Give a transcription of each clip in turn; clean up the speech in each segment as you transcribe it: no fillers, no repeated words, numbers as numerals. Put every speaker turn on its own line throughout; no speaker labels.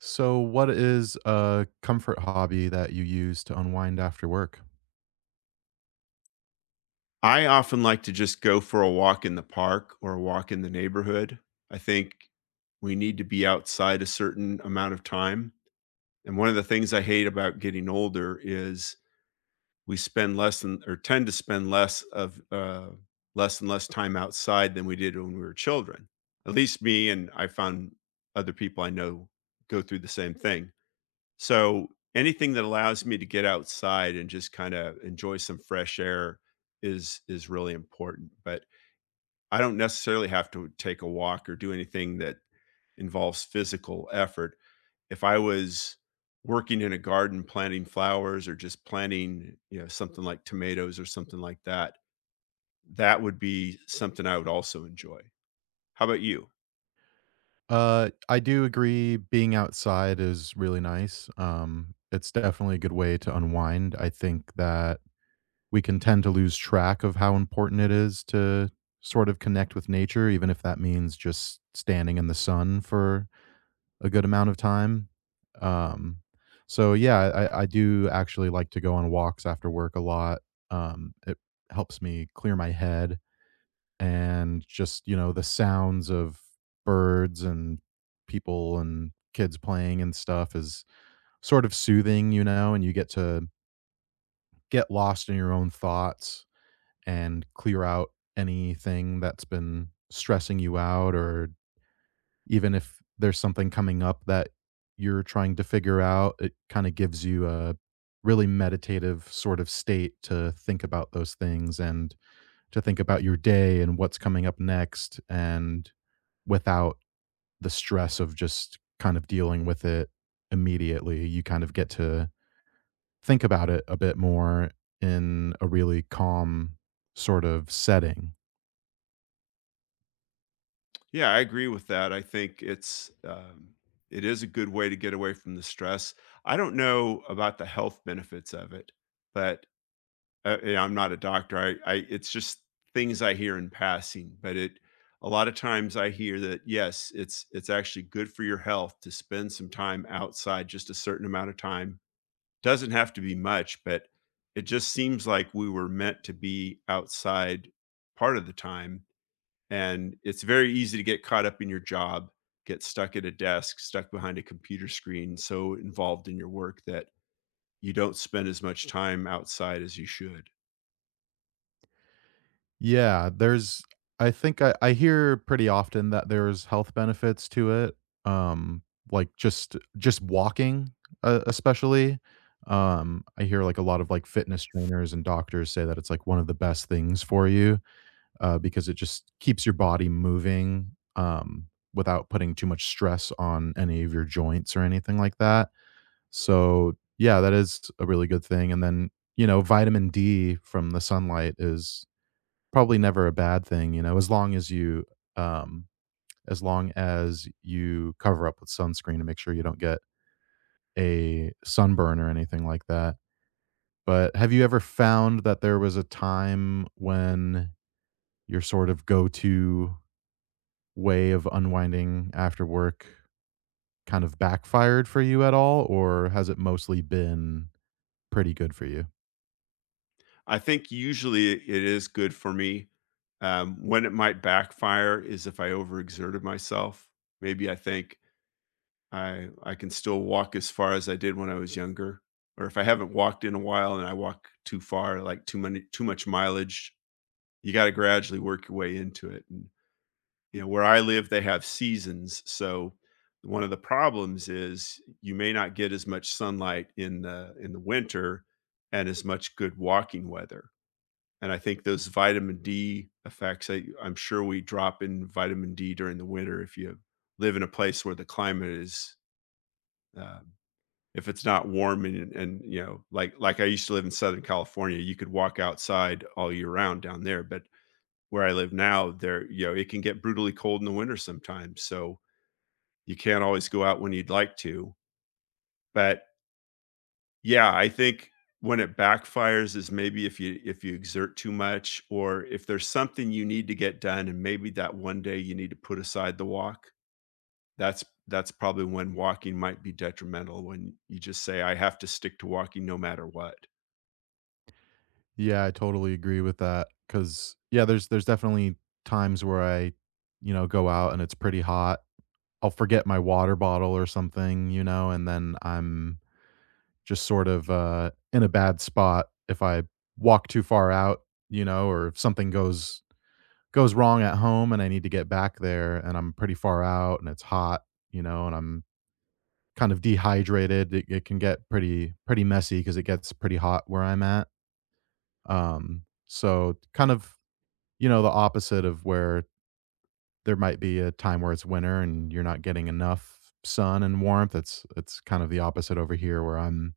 So, what is a comfort hobby that you use to unwind after work?
I often like to just go for a walk in the park or a walk in the neighborhood. I think we need to be outside a certain amount of time. And one of the things I hate about getting older is we spend less than or tend to spend less of less and less time outside than we did when we were children. At least me, and I found other people I know go through the same thing. So anything that allows me to get outside and just kind of enjoy some fresh air is really important. But I don't necessarily have to take a walk or do anything that involves physical effort. If I was working in a garden planting flowers or just planting, you know, something like tomatoes or something like that, that would be something I would also enjoy. How about you?
I do agree being outside is really nice. It's definitely a good way to unwind. I think that we can tend to lose track of how important it is to sort of connect with nature, even if that means just standing in the sun for a good amount of time. Um, so yeah, I do actually like to go on walks after work a lot. It helps me clear my head and just, you know, the sounds of birds and people and kids playing and stuff is sort of soothing, you know, and you get to get lost in your own thoughts and clear out anything that's been stressing you out, or even if there's something coming up that you're trying to figure out, it kind of gives you a really meditative sort of state to think about those things and to think about your day and what's coming up next and without the stress of just kind of dealing with it immediately. You kind of get to think about it a bit more in a really calm sort of setting.
Yeah, I agree with that. I think it's it is a good way to get away from the stress. I don't know about the health benefits of it, but yeah, I'm not a doctor. I it's just things I hear in passing. But it, a lot of times I hear that, yes, it's actually good for your health to spend some time outside, just a certain amount of time. Doesn't have to be much, but it just seems like we were meant to be outside part of the time, and it's very easy to get caught up in your job, get stuck at a desk, stuck behind a computer screen, so involved in your work that you don't spend as much time outside as you should.
Yeah, there's I think I hear pretty often that there's health benefits to it. Um, like just walking, especially. I hear like a lot of like fitness trainers and doctors say that it's like one of the best things for you because it just keeps your body moving without putting too much stress on any of your joints or anything like that. So, yeah, that is a really good thing. And then, you know, vitamin D from the sunlight is probably never a bad thing, you know, as long as you, um, as long as you cover up with sunscreen to make sure you don't get a sunburn or anything like that. But have you ever found that there was a time when your sort of go to way of unwinding after work kind of backfired for you at all, or has it mostly been pretty good for you?
I think usually it is good for me. When it might backfire is if I overexerted myself. Maybe I think I can still walk as far as I did when I was younger, or if I haven't walked in a while and I walk too far, like too many too much mileage, you got to gradually work your way into it. You know, where I live they have seasons, so one of the problems is you may not get as much sunlight in the winter and as much good walking weather. And I think those vitamin D effects, I'm sure we drop in vitamin D during the winter if you live in a place where the climate is um, if it's not warm and, you know, like I used to live in southern California, you could walk outside all year round down there. But where I live now, there, you know, it can get brutally cold in the winter sometimes, so you can't always go out when you'd like to. But yeah, I think when it backfires is maybe if you exert too much or if there's something you need to get done and maybe that one day you need to put aside the walk. That's probably when walking might be detrimental, when you just say I have to stick to walking no matter what.
Yeah, I totally agree with that. Cause yeah, there's definitely times where I, you know, go out and it's pretty hot. I'll forget my water bottle or something, you know, and then I'm just sort of in a bad spot if I walk too far out, you know, or if something goes wrong at home and I need to get back there and I'm pretty far out and it's hot, you know, and I'm kind of dehydrated. It can get pretty messy because it gets pretty hot where I'm at. So kind of, you know, the opposite of where there might be a time where it's winter and you're not getting enough sun and warmth. It's kind of the opposite over here where I'm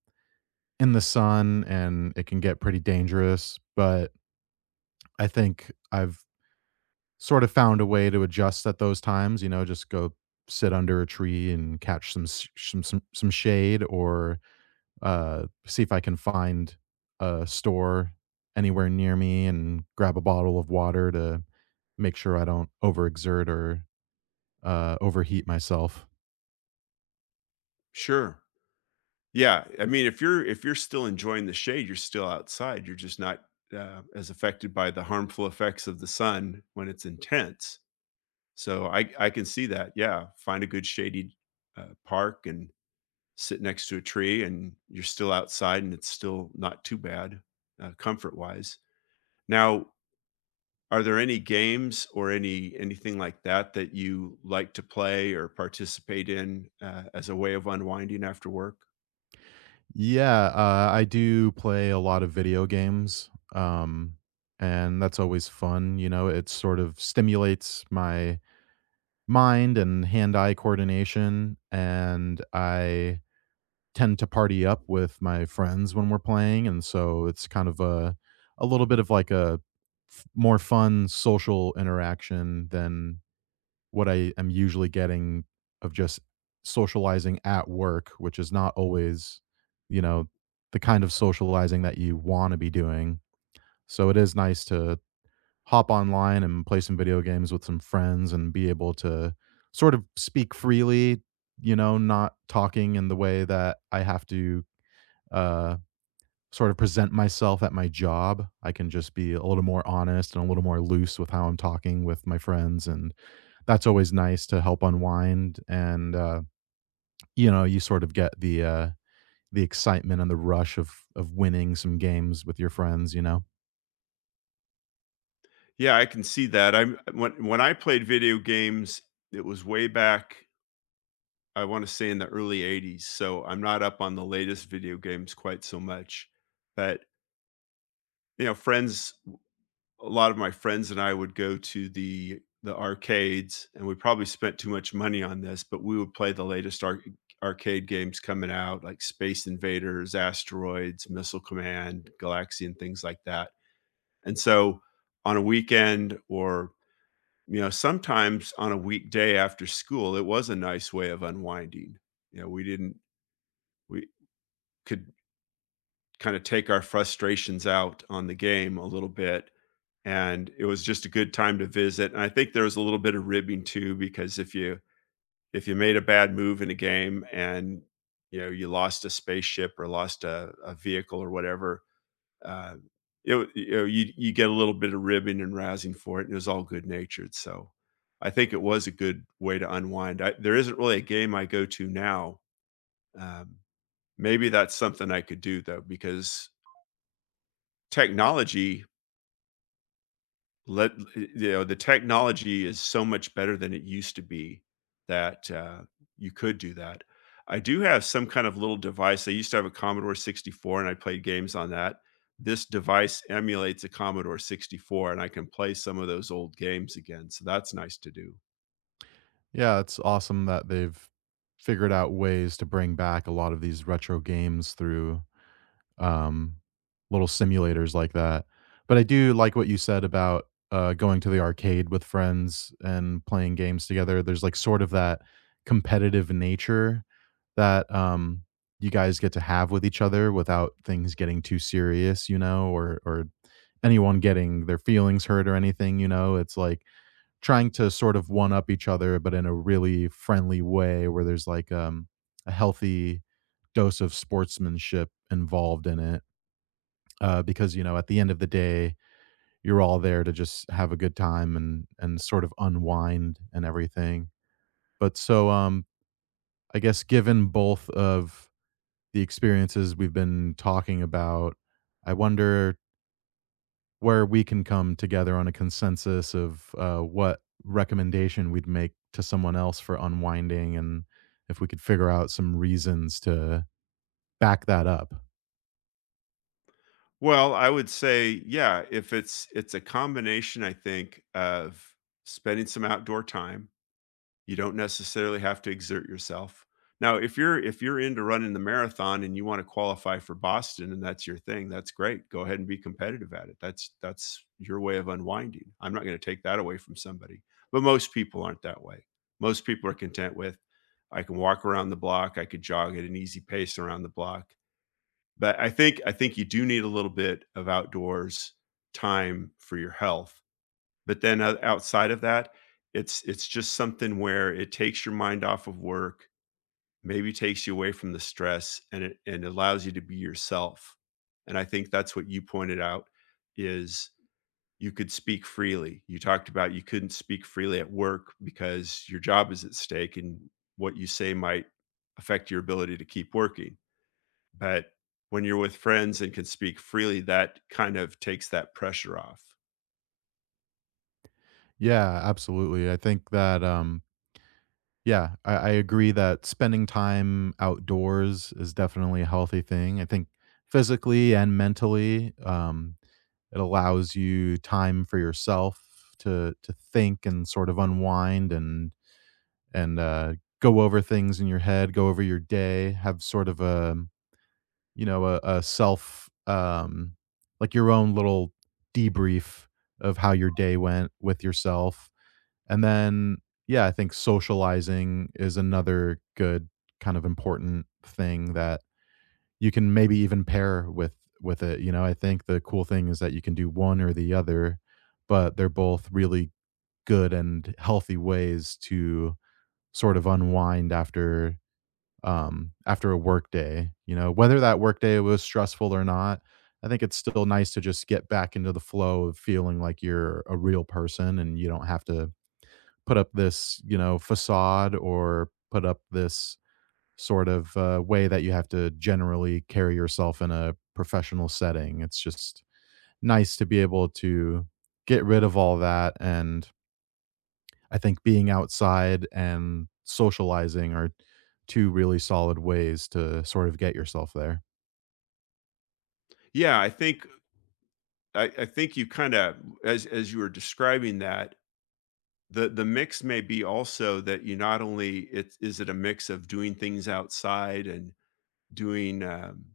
in the sun and it can get pretty dangerous, but I think I've sort of found a way to adjust at those times, you know, just go sit under a tree and catch some s- some shade or see if I can find a store anywhere near me and grab a bottle of water to make sure I don't overexert or overheat myself.
Sure. Yeah, I mean if you're still enjoying the shade, you're still outside. You're just not as affected by the harmful effects of the sun when it's intense. So I can see that. Yeah, find a good shady park and sit next to a tree, and you're still outside, and it's still not too bad, comfort wise. Now, are there any games or anything like that that you like to play or participate in as a way of unwinding after work?
Yeah, I do play a lot of video games, and that's always fun. You know, it sort of stimulates my mind and hand-eye coordination, and I tend to party up with my friends when we're playing, and so it's kind of a little bit of like a more fun social interaction than what I am usually getting of just socializing at work, which is not always, you know, the kind of socializing that you want to be doing. So it is nice to hop online and play some video games with some friends and be able to sort of speak freely, you know, not talking in the way that I have to uh, sort of present myself at my job. I can just be a little more honest and a little more loose with how I'm talking with my friends. And that's always nice to help unwind. You know, you sort of get the excitement and the rush of winning some games with your friends, you know?
Yeah, I can see that. I'm when I played video games, it was way back. I want to say in the early 80s. So I'm not up on the latest video games quite so much. But you know, friends, a lot of my friends and I would go to the arcades, and we probably spent too much money on this, but we would play the latest arcade games coming out, like Space Invaders, Asteroids, Missile Command, Galaxy, and things like that, and so, on a weekend or, you know, sometimes on a weekday after school, it was a nice way of unwinding. You know, we didn't we could kinda take our frustrations out on the game a little bit, and it was just a good time to visit. And I think there was a little bit of ribbing too, because if you made a bad move in a game and, you know, you lost a spaceship or lost a vehicle or whatever, uh, it w you know, you get a little bit of ribbing and rousing for it, and it was all good-natured. So I think it was a good way to unwind. I There isn't really a game I go to now. Um, Maybe that's something I could do though, because technology Let you know, the technology is so much better than it used to be, that, you could do that. I do have some kind of little device. I used to have a Commodore 64, and I played games on that. This device emulates a Commodore 64, and I can play some of those old games again, so that's nice to do.
Yeah, it's awesome that they've figured out ways to bring back a lot of these retro games through um, little simulators like that. But I do like what you said about going to the arcade with friends and playing games together. There's like sort of that competitive nature that you guys get to have with each other without things getting too serious, you know, or anyone getting their feelings hurt or anything. You know, it's like trying to sort of one up each other, but in a really friendly way where there's like a healthy dose of sportsmanship involved in it. Because you know, at the end of the day, you're all there to just have a good time and sort of unwind and everything. But so, um, I guess given both of the experiences we've been talking about, I wonder where we can come together on a consensus of what recommendation we'd make to someone else for unwinding and if we could figure out some reasons to back that up.
Well, I would say, yeah, if it's it's a combination, I think, of spending some outdoor time. You don't necessarily have to exert yourself. Now, if you're into running the marathon and you want to qualify for Boston and that's your thing, that's great. Go ahead and be competitive at it. That's your way of unwinding. I'm not going to take that away from somebody. But most people aren't that way. Most people are content with, I can walk around the block, I could jog at an easy pace around the block. But I think you do need a little bit of outdoors time for your health, but then o outside of that, it's just something where it takes your mind off of work, maybe takes you away from the stress, and it and allows you to be yourself. And I think that's what you pointed out, is you could speak freely. You talked about you couldn't speak freely at work because your job is at stake, and what you say might affect your ability to keep working. But when you're with friends and can speak freely, that kind of takes that pressure off.
Yeah, absolutely. I think that, yeah, I agree that spending time outdoors is definitely a healthy thing. I think physically and mentally, it allows you time for yourself to think and sort of unwind and and go over things in your head, go over your day, have sort of a you know a self like your own little debrief of how your day went with yourself, and then yeah, I think socializing is another good kind of important thing that you can maybe even pair with it. You know, I think the cool thing is that you can do one or the other, but they're both really good and healthy ways to sort of unwind after after a work day, you know, whether that work day was stressful or not. I think it's still nice to just get back into the flow of feeling like you're a real person and you don't have to put up this, you know, facade or put up this sort of way that you have to generally carry yourself in a professional setting. It's just nice to be able to get rid of all that, and I think being outside and socializing are 2 really solid ways to sort of get yourself there.
Yeah, I think I think you kinda, as you were describing that, the mix may be also that you not only, it's it a mix of doing things outside and doing,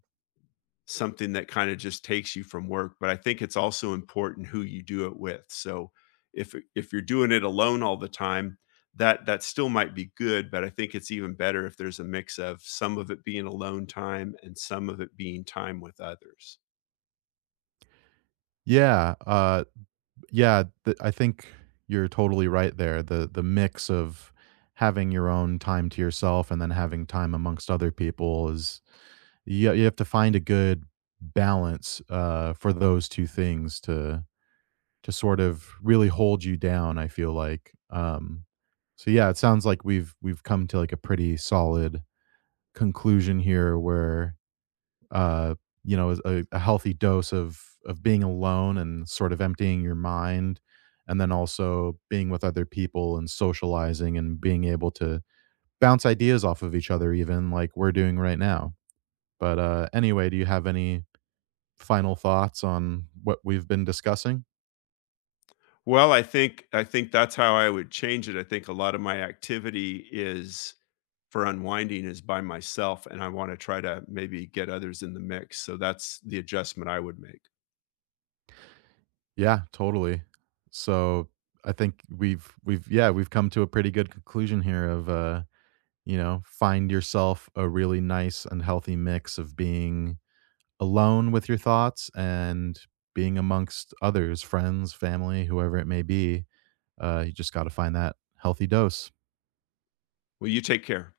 something that kind of just takes you from work, but I think it's also important who you do it with. So if you're doing it alone all the time, that still might be good, but I think it's even better if there's a mix of some of it being alone time and some of it being time with others.
Yeah, yeah, th I think you're totally right there. The mix of having your own time to yourself and then having time amongst other people is you have to find a good balance, for those 2 things to sort of really hold you down, I feel like, so yeah, it sounds like we've come to, like, a pretty solid conclusion here where, uh, you know, a healthy dose of being alone and sort of emptying your mind, and then also being with other people and socializing and being able to bounce ideas off of each other even like we're doing right now. But, anyway, do you have any final thoughts on what we've been discussing?
Well, I think that's how I would change it. I think a lot of my activity is for unwinding is by myself, and I want to try to maybe get others in the mix. So that's the adjustment I would make.
Yeah, totally. So, I think we've come to a pretty good conclusion here of, you know, find yourself a really nice and healthy mix of being alone with your thoughts and being amongst others, friends, family, whoever it may be. You just got to find that healthy dose.
Well, you take care.